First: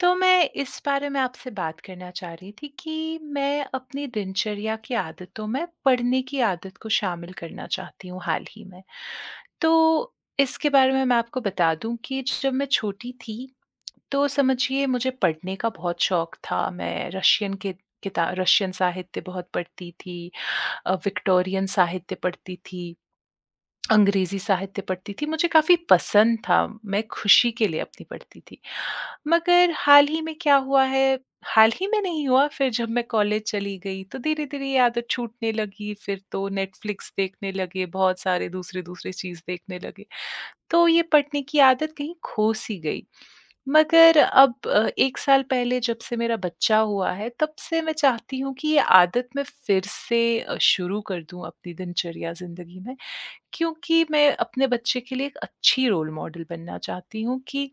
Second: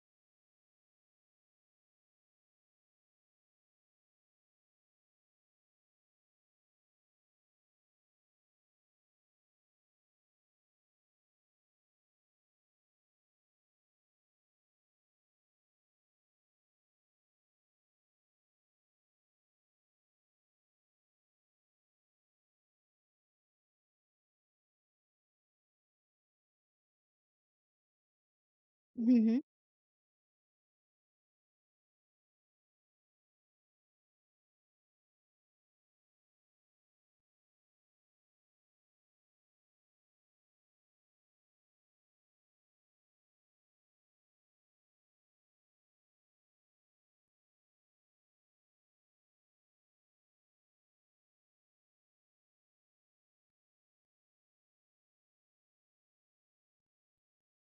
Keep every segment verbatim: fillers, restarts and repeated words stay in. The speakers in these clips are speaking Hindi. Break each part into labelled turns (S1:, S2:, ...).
S1: तो मैं इस बारे में आपसे बात करना चाह रही थी कि मैं अपनी दिनचर्या की आदतों में पढ़ने की आदत को शामिल करना चाहती हूँ हाल ही में। तो इसके बारे में मैं आपको बता दूँ कि जब मैं छोटी थी, तो समझिए मुझे पढ़ने का बहुत शौक था। मैं रशियन के किता रशियन साहित्य बहुत पढ़ती थी अ, विक्टोरियन साहित्य पढ़ती थी। अंग्रेज़ी साहित्य पढ़ती थी, मुझे काफ़ी पसंद था, मैं खुशी के लिए अपनी पढ़ती थी।
S2: हुँ, हुँ।
S1: मगर हाल ही में क्या हुआ है, हाल ही में नहीं हुआ फिर जब मैं कॉलेज चली गई तो धीरे-धीरे ये आदत छूटने लगी, फिर तो नेटफ्लिक्स देखने लगे, बहुत सारे दूसरे-दूसरे चीज़ देखने लगे। तो ये पढ़ने की आदत कहीं खो-सी गई। मगर अब अ, एक साल पहले जब से मेरा बच्चा हुआ है, तब से मैं चाहती हूँ कि ये आदत मैं फिर से अ, शुरू कर दूँ अपनी दिनचर्या ज़िंदगी में। क्योंकि मैं अपने बच्चे के लिए एक अच्छी रोल मॉडल बनना चाहती हूँ कि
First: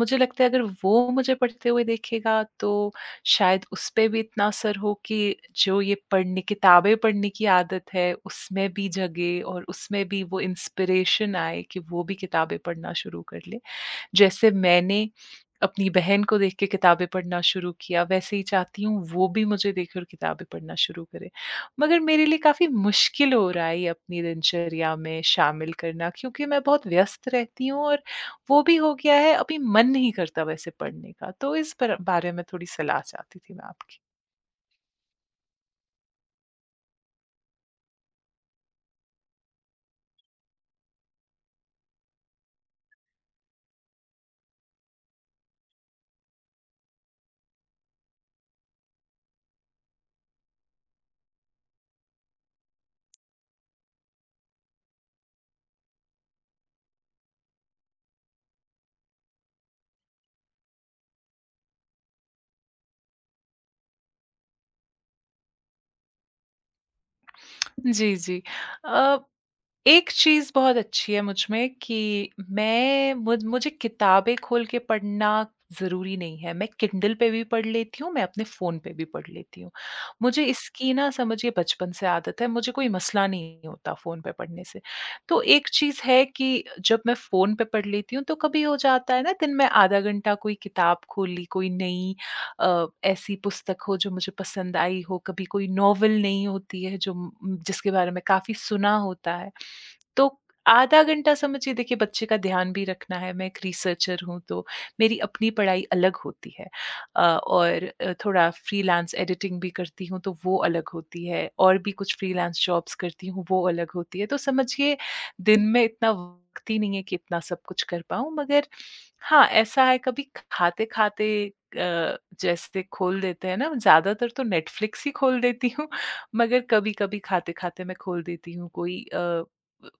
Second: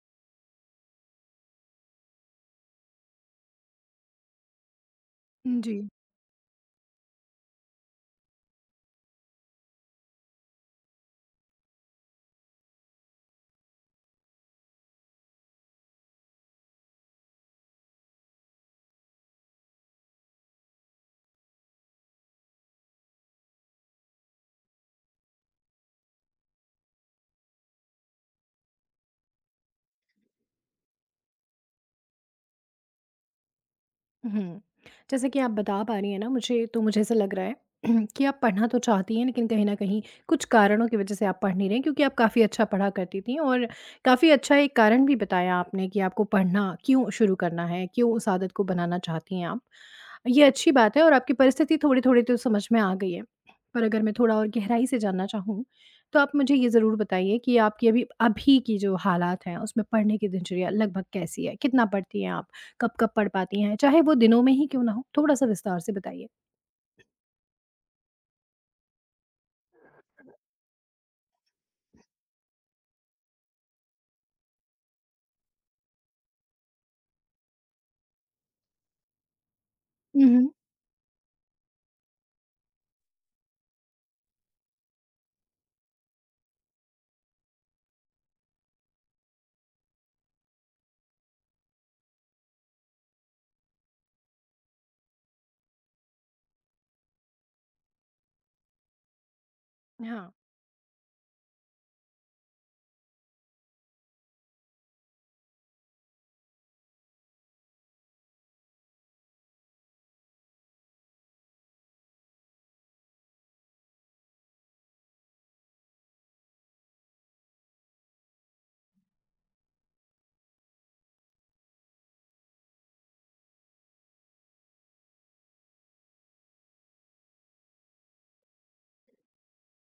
S1: मुझे लगता है अगर वो मुझे पढ़ते हुए देखेगा तो शायद उस पे भी इतना असर हो कि
S2: जी।
S1: जो ये पढ़ने किताबें पढ़ने की आदत है उसमें भी जगे और उसमें भी वो इंस्पिरेशन आए कि वो भी किताबें पढ़ना शुरू कर ले। जैसे मैंने अपनी बहन को देख के किताबें पढ़ना शुरू किया, वैसे ही चाहती हूँ वो भी मुझे देखकर किताबें पढ़ना शुरू करे। मगर मेरे लिए काफ़ी मुश्किल हो रहा है ये अपनी दिनचर्या में शामिल करना क्योंकि मैं बहुत व्यस्त रहती हूँ और वो भी हो गया है, अभी मन नहीं करता वैसे पढ़ने का। तो इस पर बारे में थोड़ी सलाह चाहती थी मैं आपकी।
S2: हुँ। जैसे कि आप बता पा रही हैं ना मुझे, तो मुझे ऐसा लग रहा है कि आप पढ़ना तो चाहती हैं, लेकिन कहीं न कहीं कुछ कारणों की वजह से आप पढ़ नहीं रहीं, क्योंकि आप काफ़ी अच्छा पढ़ा करती थीं और काफ़ी अच्छा एक कारण भी बताया आपने कि आपको पढ़ना क्यों शुरू करना है, क्यों उस आदत को बनाना चाहती हैं आप। ये अच्छी बात है और आपकी परिस्थिति थोड़ी-थोड़ी तो समझ में आ गई है। पर अगर मैं थोड़ा और गहराई से जानना चाहूँ, तो आप मुझे ये ज़रूर बताइए कि आपकी अभी अभी की जो हालात हैं, उसमें पढ़ने की दिनचर्या लगभग कैसी है? कितना पढ़ती हैं आप? कब-कब पढ़ पाती हैं? चाहे वो दिनों में ही क्यों ना हो, थोड़ा-सा विस्तार से बताइए।
S1: जी, जी। अ, एक चीज़ बहुत अच्छी है मुझ में कि मैं मुझ मुझे किताबें खोल के पढ़ना ज़रूरी नहीं है। मैं किंडल पे भी पढ़ लेती हूँ, मैं अपने फ़ोन पे भी पढ़ लेती हूँ।
S2: हुँ,
S1: मुझे
S2: हुँ।
S1: इसकी ना समझिए बचपन से आदत है, मुझे कोई मसला नहीं होता फ़ोन पे पढ़ने से। तो एक चीज़ है कि जब मैं फ़ोन पे पढ़ लेती हूँ, तो कभी हो जाता है ना दिन में आधा घंटा कोई किताब खोल ली, कोई नई अ, ऐसी पुस्तक हो जो मुझे पसंद आई हो, कभी कोई नॉवल नहीं होती है जो उम, जिसके बारे में काफ़ी सुना होता है।
S2: हाँ।
S1: तो आधा घंटा समझिए देखिए बच्चे का ध्यान भी रखना है, मैं एक रिसर्चर हूँ तो मेरी अपनी पढ़ाई अलग होती है अ, और अ, थोड़ा फ्रीलांस एडिटिंग भी करती हूँ तो वो अलग होती है और भी कुछ फ्रीलांस जॉब्स करती हूँ, वो अलग होती है। तो समझिए दिन में इतना वक़्त ही नहीं है कि इतना सब कुछ कर पाऊँ मगर हाँ, ऐसा है कभी खाते-खाते अ, जैसे खोल देते हैं ना, ज़्यादातर तो नेटफ्लिक्स ही खोल देती हूँ, मगर कभी-कभी खाते-खाते मैं खोल देती हूँ कोई अ,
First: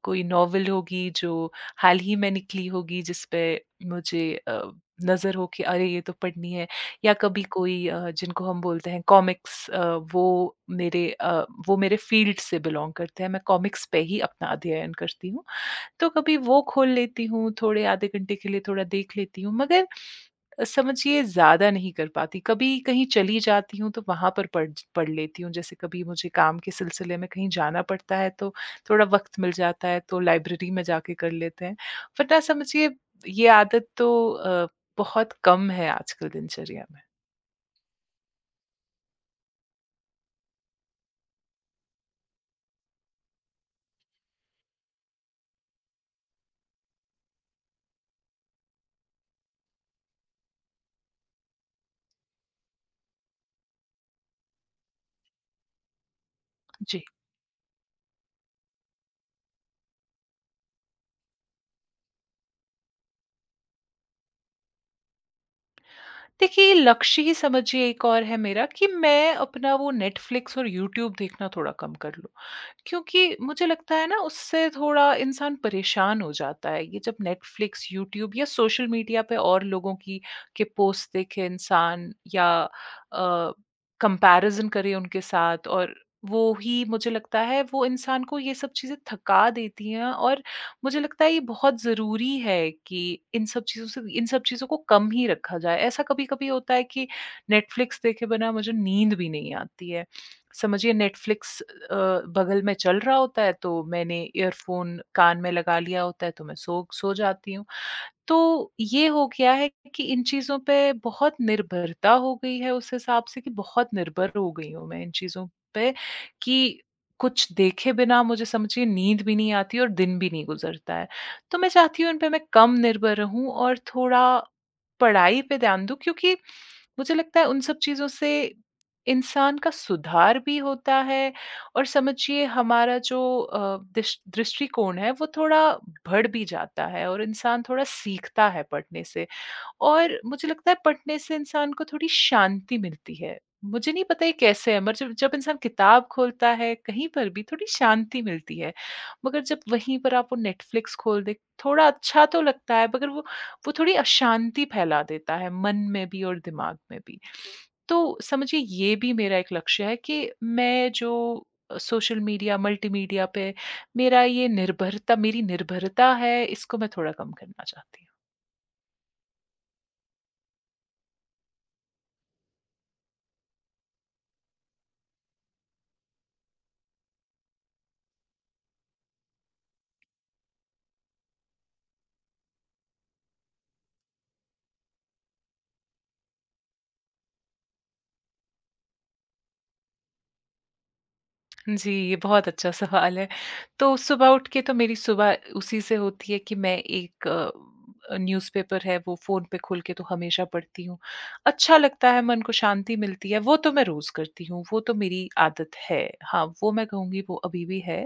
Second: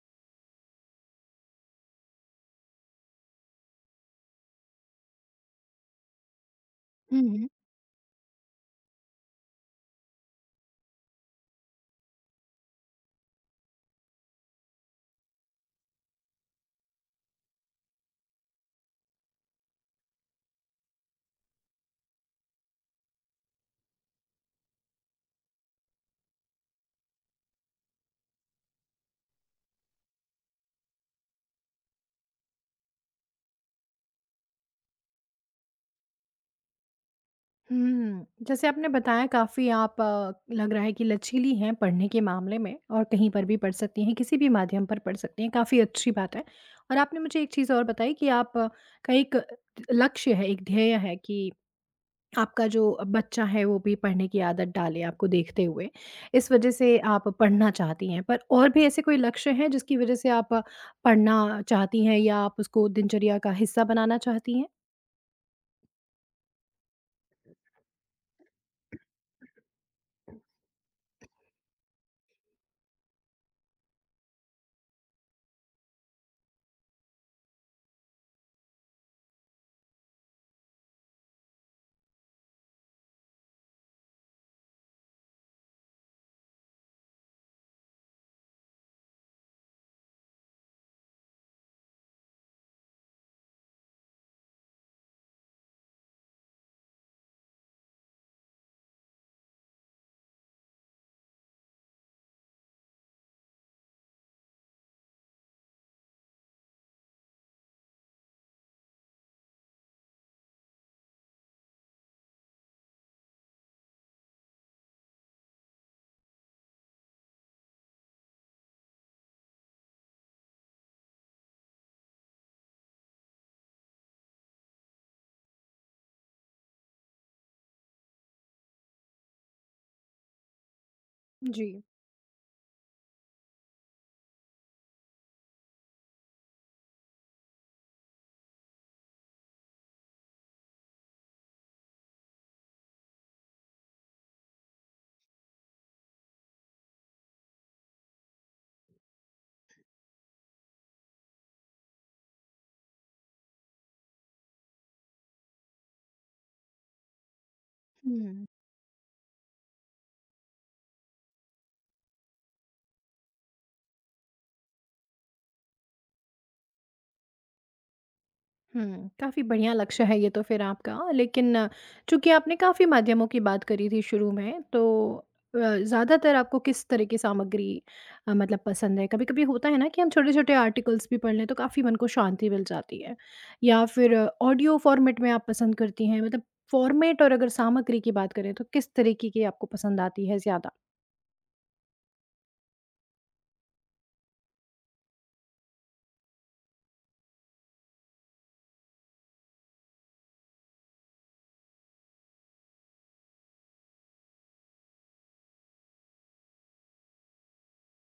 S1: कोई नॉवल होगी जो हाल ही में निकली होगी जिस पे मुझे अ, नज़र हो कि अरे ये तो पढ़नी है या
S2: हुँ,
S1: कभी
S2: हुँ।
S1: कोई अ, जिनको हम बोलते हैं कॉमिक्स अ, वो मेरे अ, वो मेरे फ़ील्ड से बिलॉन्ग करते हैं, मैं कॉमिक्स पे ही अपना अध्ययन करती हूँ। तो कभी वो खोल लेती हूँ, थोड़े आधे घंटे के लिए थोड़ा देख लेती हूँ, मगर समझिए ज़्यादा नहीं कर पाती। कभी कहीं चली जाती हूँ, तो वहाँ पर पढ़ ज पढ़ लेती हूँ। जैसे कभी मुझे काम के सिलसिले में कहीं जाना पड़ता है, तो थोड़ा वक़्त मिल जाता है, तो लाइब्रेरी में जाके कर लेते हैं। वरना समझिए ये आदत तो अ, बहुत कम है आजकल दिनचर्या में।
S2: हुँ, जैसे आपने बताया काफ़ी आप अ, लग रहा है कि लचीली हैं पढ़ने के मामले में और कहीं पर भी पढ़ सकती हैं, किसी भी माध्यम पर पढ़ सकती हैं, काफ़ी अच्छी बात है। और आपने मुझे एक चीज़ और बताई कि आप अ, का एक लक्ष्य है, एक ध्येय है कि आपका जो बच्चा है वो भी पढ़ने की आदत डाले आपको देखते हुए, इस वजह से
S1: जी।
S2: आप पढ़ना चाहती हैं। पर और भी ऐसे कोई लक्ष्य हैं जिसकी वजह से आप पढ़ना चाहती हैं या आप उसको दिनचर्या का हिस्सा बनाना चाहती हैं?
S1: देखिए, लक्ष्य ही समझिए एक और है मेरा कि मैं अपना वो नेटफ्लिक्स और यूट्यूब देखना थोड़ा कम कर लूँ। क्योंकि मुझे लगता है ना उससे थोड़ा इंसान परेशान हो जाता है। ये जब नेटफ्लिक्स, यूट्यूब या सोशल मीडिया पे और लोगों की के पोस्ट देखे इंसान या अ, कंपैरिज़न करे उनके साथ और वो ही मुझे लगता है वो इंसान को ये सब चीज़ें थका देती हैं और मुझे लगता है ये बहुत ज़रूरी है कि इन सब चीज़ों से इन सब चीज़ों को कम ही रखा जाए। ऐसा कभी-कभी होता है कि नेटफ्लिक्स देखे बिना मुझे नींद भी नहीं आती है। समझिए नेटफ्लिक्स अ, बगल में चल रहा होता है तो मैंने ईयरफ़ोन कान में लगा लिया होता है तो मैं सो सो जाती हूँ। तो ये हो गया है कि इन चीज़ों पे बहुत निर्भरता हो गई है उस हिसाब से कि बहुत निर्भर हो गई हूँ मैं इन चीज़ों पे कि कुछ देखे बिना मुझे समझिए नींद भी नहीं आती और दिन भी नहीं गुज़रता है। तो मैं चाहती हूँ इन पे मैं कम निर्भर रहूँ और थोड़ा पढ़ाई पे ध्यान दूँ क्योंकि मुझे लगता है उन सब चीज़ों से इंसान का सुधार भी होता है
S2: जी।
S1: और समझिए हमारा जो अ, दिश- दृष्टिकोण है वो थोड़ा बढ़ भी जाता है और इंसान थोड़ा सीखता है पढ़ने से। और मुझे लगता है पढ़ने से इंसान को थोड़ी शांति मिलती है। मुझे नहीं पता ये कैसे है मगर जब जब इंसान किताब खोलता है कहीं पर भी थोड़ी शांति मिलती है। मगर जब वहीं पर आप वो नेटफ्लिक्स खोल दे थोड़ा अच्छा तो लगता है मगर वो वो थोड़ी अशांति फैला देता है मन में भी और दिमाग में भी। तो समझिए ये भी मेरा एक लक्ष्य है कि मैं जो अ, सोशल मीडिया, मल्टीमीडिया पे मेरा ये निर्भरता मेरी निर्भरता है, इसको मैं थोड़ा कम करना चाहती
S2: हुँ, काफ़ी बढ़िया लक्ष्य है ये तो फिर आपका। लेकिन चूँकि आपने काफ़ी माध्यमों की बात करी थी शुरू में, तो अ, ज़्यादातर आपको किस तरह की सामग्री अ, मतलब पसंद है? कभी-कभी होता है ना कि हम छोटे-छोटे आर्टिकल्स भी पढ़ लें तो काफ़ी मन को शांति मिल जाती है। या फिर ऑडियो फ़ॉर्मेट में आप पसंद करती हैं, मतलब फ़ॉर्मेट, और अगर सामग्री की बात करें तो किस तरीके की आपको पसंद आती है ज़्यादा?
S1: हूँ। जी, ये बहुत अच्छा सवाल है। तो सुबह उठ के तो मेरी सुबह उसी से होती है कि मैं एक अ, न्यूज़पेपर है वो फ़ोन पे खोल के तो हमेशा पढ़ती हूँ। अच्छा लगता है, मन को शांति मिलती है, वो तो मैं रोज़ करती हूँ, वो तो मेरी आदत है। हाँ, वो मैं कहूँगी वो अभी भी है।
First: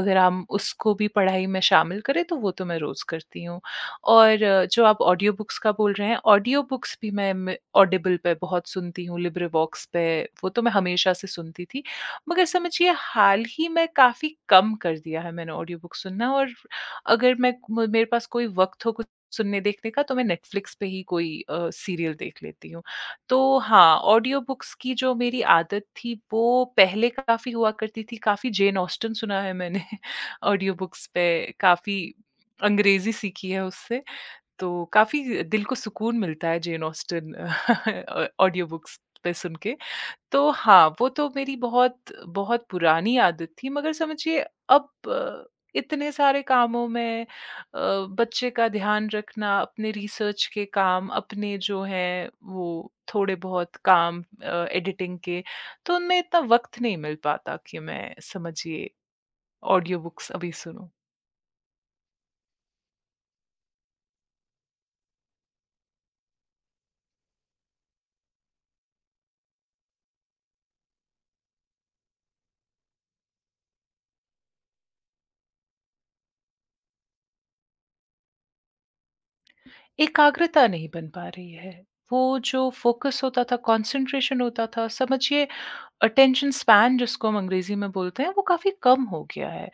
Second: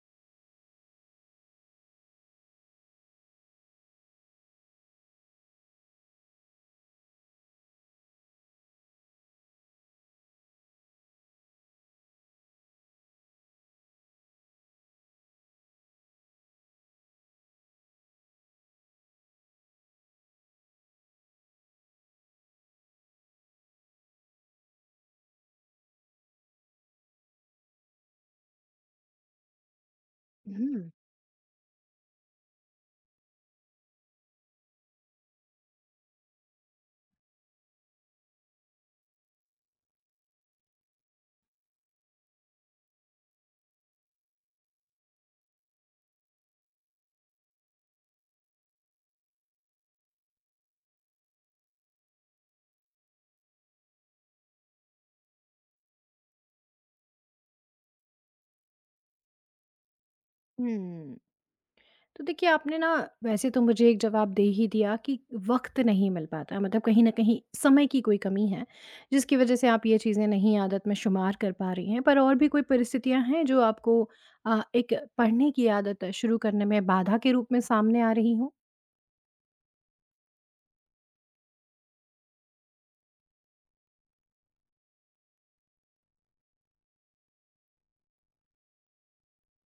S1: अगर हम उसको भी पढ़ाई में शामिल करें तो वो तो मैं रोज़ करती हूँ। और अ, जो आप ऑडियो बुक्स का बोल रहे हैं, ऑडियो बुक्स भी मैं मैं ऑडिबल पे बहुत सुनती हूँ, लिब्रे वॉक्स पे, वो तो मैं हमेशा से सुनती थी। मगर समझिए हाल ही में काफ़ी कम कर दिया है मैंने ऑडियो बुक सुनना और अगर मैं म मेरे पास कोई वक़्त हो कुछ सुनने देखने का तो मैं नेटफ्लिक्स पे ही कोई अ, सीरियल देख लेती हूँ। तो हाँ, ऑडियो बुक्स की जो मेरी आदत थी वो पहले काफ़ी हुआ करती थी, काफ़ी जेन ऑस्टन सुना है मैंने ऑडियो
S2: हुँ,
S1: बुक्स पे, काफ़ी अंग्रेज़ी सीखी है उससे, तो काफ़ी दिल को सुकून मिलता है जेन ऑस्टन ऑ ऑडियो बुक्स पे सुन के। तो हाँ, वो तो मेरी बहुत बहुत पुरानी आदत थी मगर समझिए अब अ, इतने सारे कामों में अ, बच्चे का ध्यान रखना, अपने रिसर्च के काम, अपने जो हैं वो थोड़े बहुत काम अ, एडिटिंग के, तो उनमें इतना वक़्त नहीं मिल पाता कि मैं समझिए ऑडियो बुक्स अभी सुनूँ।
S2: हुँ। तो देखिए आपने ना वैसे तो मुझे एक जवाब दे ही दिया कि वक्त नहीं मिल पाता, मतलब कहीं ना कहीं समय की कोई कमी है जिसकी वजह से आप ये चीज़ें नहीं आदत में शुमार कर पा रही हैं। पर और भी कोई परिस्थितियां हैं जो आपको आ, एक पढ़ने की आदत शुरू करने में बाधा के रूप में सामने आ रही
S1: एकाग्रता नहीं बन पा रही है। वो जो फ़ोकस होता था, कॉन्सन्ट्रेशन होता था, समझिए अटेंशन स्पैन जिसको हम अंग्रेज़ी में बोलते हैं, वो काफ़ी कम हो गया है।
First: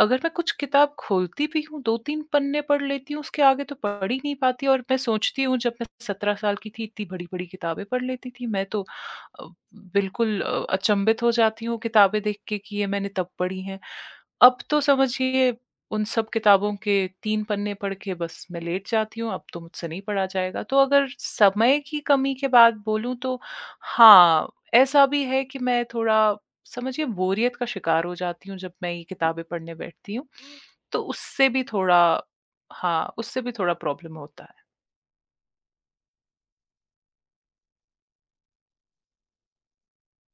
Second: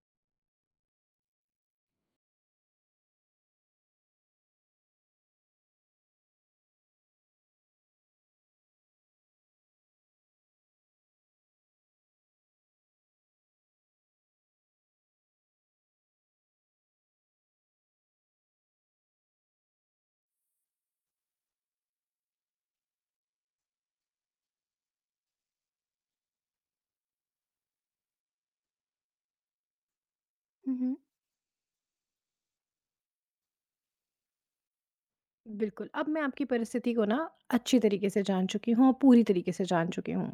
S1: अगर मैं कुछ किताब खोलती भी हूँ, दो तीन पन्ने पढ़ लेती हूँ, उसके आगे तो पढ़ ही नहीं पाती और मैं सोचती हूँ जब मैं सत्रह साल की थी इतनी बड़ी-बड़ी किताबें पढ़ लेती थी। मैं
S2: हों।
S1: तो अ, बिल्कुल अ, अचंभित हो जाती हूँ किताबें देख के कि ये मैंने तब पढ़ी हैं। अब तो समझिए उन सब किताबों के तीन पन्ने पढ़ के बस मैं लेट जाती हूँ, अब तो मुझसे नहीं पढ़ा जाएगा। तो अगर समय की कमी के बात बोलूँ तो हाँ, ऐसा भी है कि मैं थोड़ा समझिए बोरियत का शिकार हो जाती हूँ जब मैं ये किताबें पढ़ने बैठती हूँ। तो उससे भी थोड़ा हाँ, उससे भी थोड़ा प्रॉब्लम होता है।
S2: बिल्कुल, अब मैं आपकी परिस्थिति को ना अच्छी तरीके से जान चुकी हूँ और पूरी तरीके से जान चुकी हूँ।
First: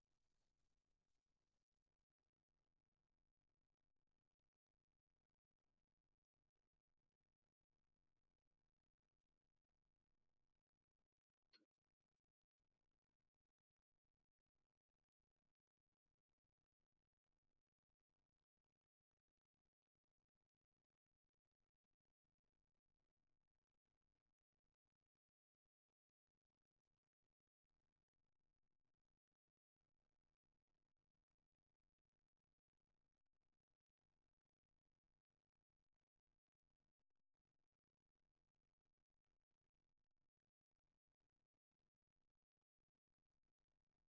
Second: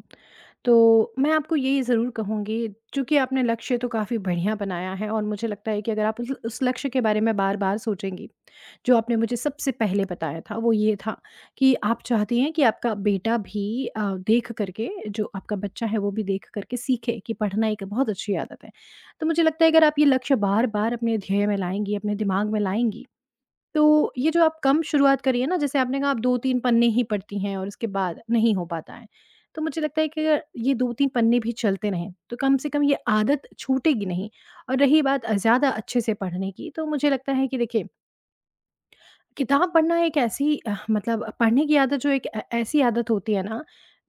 S2: तो मैं आपको ये ज़रूर कहूँगी, चूँकि आपने लक्ष्य तो काफ़ी बढ़िया बनाया है और मुझे लगता है कि अगर आप उस उस लक्ष्य के बारे में बार-बार सोचेंगी, जो आपने मुझे सबसे पहले बताया था, वो ये था कि आप चाहती हैं कि आपका बेटा भी अ, देख कर के, जो आपका बच्चा है, वो भी देख कर के सीखे कि पढ़ना एक बहुत अच्छी आदत है। तो मुझे लगता है अगर आप ये लक्ष्य बार-बार अपने ध्येय में लाएँगी, अपने दिमाग में लाएँगी, तो ये जो आप कम शुरुआत करी है ना, जैसे आपने कहा आप दो तीन पन्ने ही पढ़ती हैं और उसके बाद नहीं हो पाता है। तो मुझे लगता है कि अगर ये दो तीन पन्ने भी चलते रहें, तो कम से कम ये आदत छूटेगी नहीं। और रही बात अ, ज़्यादा अच्छे से पढ़ने की, तो मुझे लगता है कि देखिए किताब पढ़ना एक ऐसी अ, मतलब पढ़ने की आदत, जो एक ऐ- ऐसी आदत होती है ना,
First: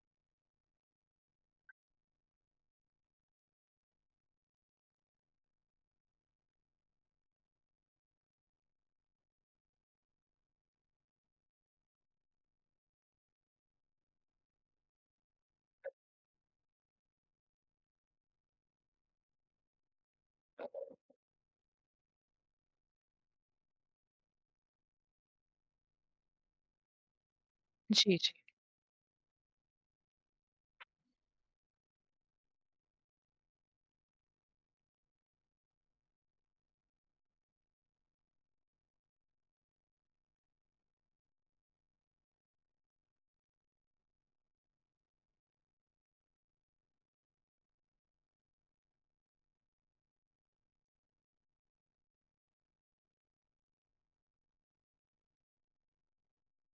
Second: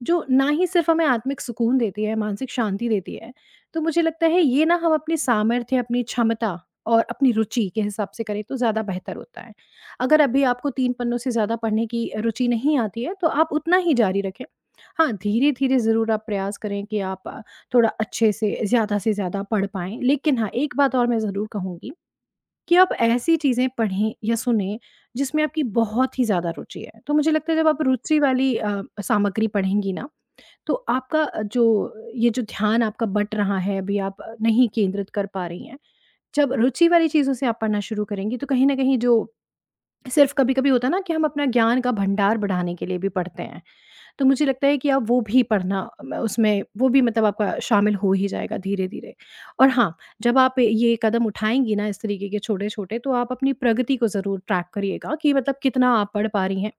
S2: जो ना ही सिर्फ हमें आत्मिक सुकून देती है, मानसिक शांति देती है। तो मुझे लगता है ये ना हम अपनी सामर्थ्य, अपनी क्षमता और अपनी रुचि के हिसाब से करें तो ज़्यादा बेहतर होता है। अगर अभी आपको तीन पन्नों से ज़्यादा पढ़ने की रुचि नहीं आती है तो आप उतना ही जारी रखें। हाँ, धीरे धीरे ज़रूर आप प्रयास करें कि आप अ, थोड़ा अच्छे से ज़्यादा से ज़्यादा पढ़ पाएं। लेकिन हाँ, एक बात और मैं ज़रूर कहूँगी कि आप ऐसी चीज़ें पढ़ें या सुनें जिसमें आपकी बहुत ही ज़्यादा रुचि है। तो मुझे लगता है जब आप
S1: जी,
S2: रुचि
S1: जी।
S2: वाली अ, सामग्री पढ़ेंगी ना, तो आपका जो ये जो ध्यान आपका बँट रहा है, अभी आप नहीं केंद्रित कर पा रही हैं, जब रुचि वाली चीज़ों से आप पढ़ना शुरू करेंगी तो कहीं न कहीं जो सिर्फ़ कभी-कभी होता है ना कि हम अपना ज्ञान का भंडार बढ़ाने के लिए भी पढ़ते हैं। तो मुझे लगता है कि आप वो भी पढ़ना म उसमें वो भी मतलब आपका शामिल हो ही जाएगा धीरे-धीरे। और हाँ, जब आप ये कदम उठाएँगी ना इस तरीके के छोटे-छोटे, तो आप अपनी प्रगति को ज़रूर ट्रैक करिएगा कि मतलब कितना आप पढ़ पा रही हैं,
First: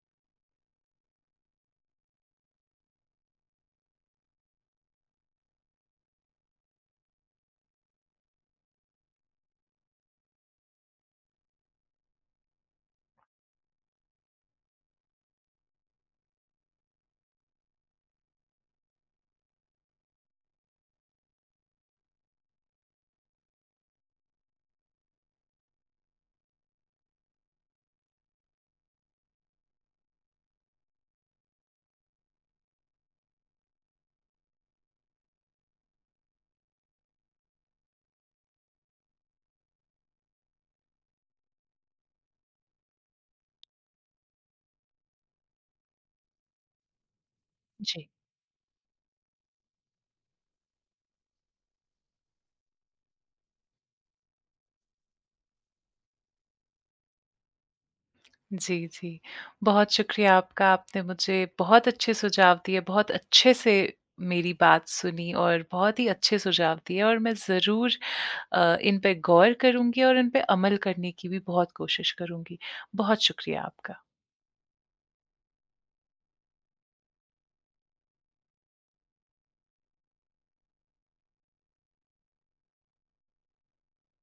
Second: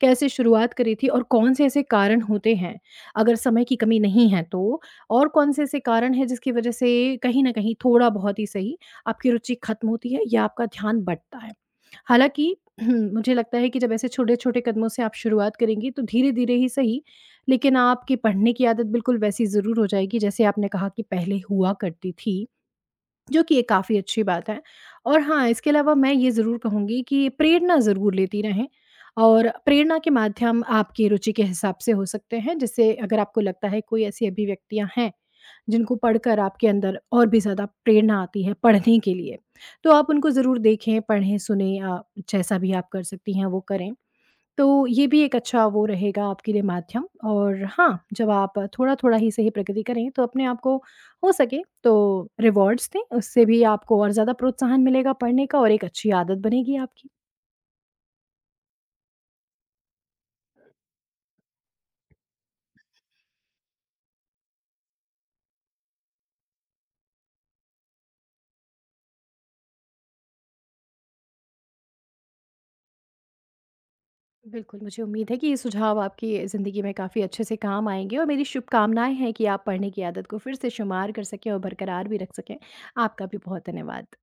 S2: कैसे शुरुआत करी थी और कौन-से ऐसे कारण होते हैं। अगर समय की कमी नहीं है तो और कौन-से ऐसे कारण हैं जिसकी वजह से कहीं न कहीं थोड़ा बहुत ही सही आपकी रुचि खत्म होती है या आपका ध्यान बँटता है। हालाँकि मुझे लगता है कि जब ऐसे छोटे-छोटे कदमों से आप शुरुआत करेंगी तो धीरे-धीरे ही सही, लेकिन आपकी पढ़ने की आदत बिल्कुल वैसी ज़रूर हो जाएगी जैसे आपने कहा कि पहले हुआ करती थी। जो कि ये काफ़ी अच्छी बात है। और हाँ, इसके अलावा मैं ये ज़रूर कहूँगी कि प्रेरणा ज़रूर लेती रहें। और प्रेरणा के माध्यम आपकी रुचि के हिसाब से हो सकते हैं। जैसे अगर आपको लगता है कोई ऐसी अभिव्यक्तियाँ हैं जिनको पढ़कर आपके अंदर और भी ज़्यादा प्रेरणा आती है पढ़ने के लिए, तो आप उनको ज़रूर देखें, पढ़ें, सुनें अ, जैसा भी आप कर सकती हैं वो करें। तो ये भी एक अच्छा वो रहेगा आपके लिए माध्यम। और हाँ,
S1: जी।
S2: जब आप थोड़ा-थोड़ा ही सही प्रगति करें, तो अपने आप को हो सके तो रिवॉर्ड्स दें, उससे भी आपको और ज़्यादा प्रोत्साहन मिलेगा पढ़ने का और एक अच्छी आदत बनेगी आपकी।
S1: जी, जी। बहुत शुक्रिया आपका, आपने मुझे बहुत अच्छे सुझाव दिए, बहुत अच्छे से मेरी बात सुनी और बहुत ही अच्छे सुझाव दिए और मैं ज़रूर अ, इन पे गौर करूँगी और इन पे अमल करने की भी बहुत कोशिश करूँगी। बहुत शुक्रिया आपका।
S2: बिल्कुल, मुझे उम्मीद है कि ये सुझाव आपकी ज़िंदगी में काफ़ी अच्छे से काम आएँगे और मेरी शुभकामनाएँ हैं कि आप पढ़ने की आदत को फिर से शुमार कर सकें और बरकरार भी रख सकें। आपका भी बहुत धन्यवाद।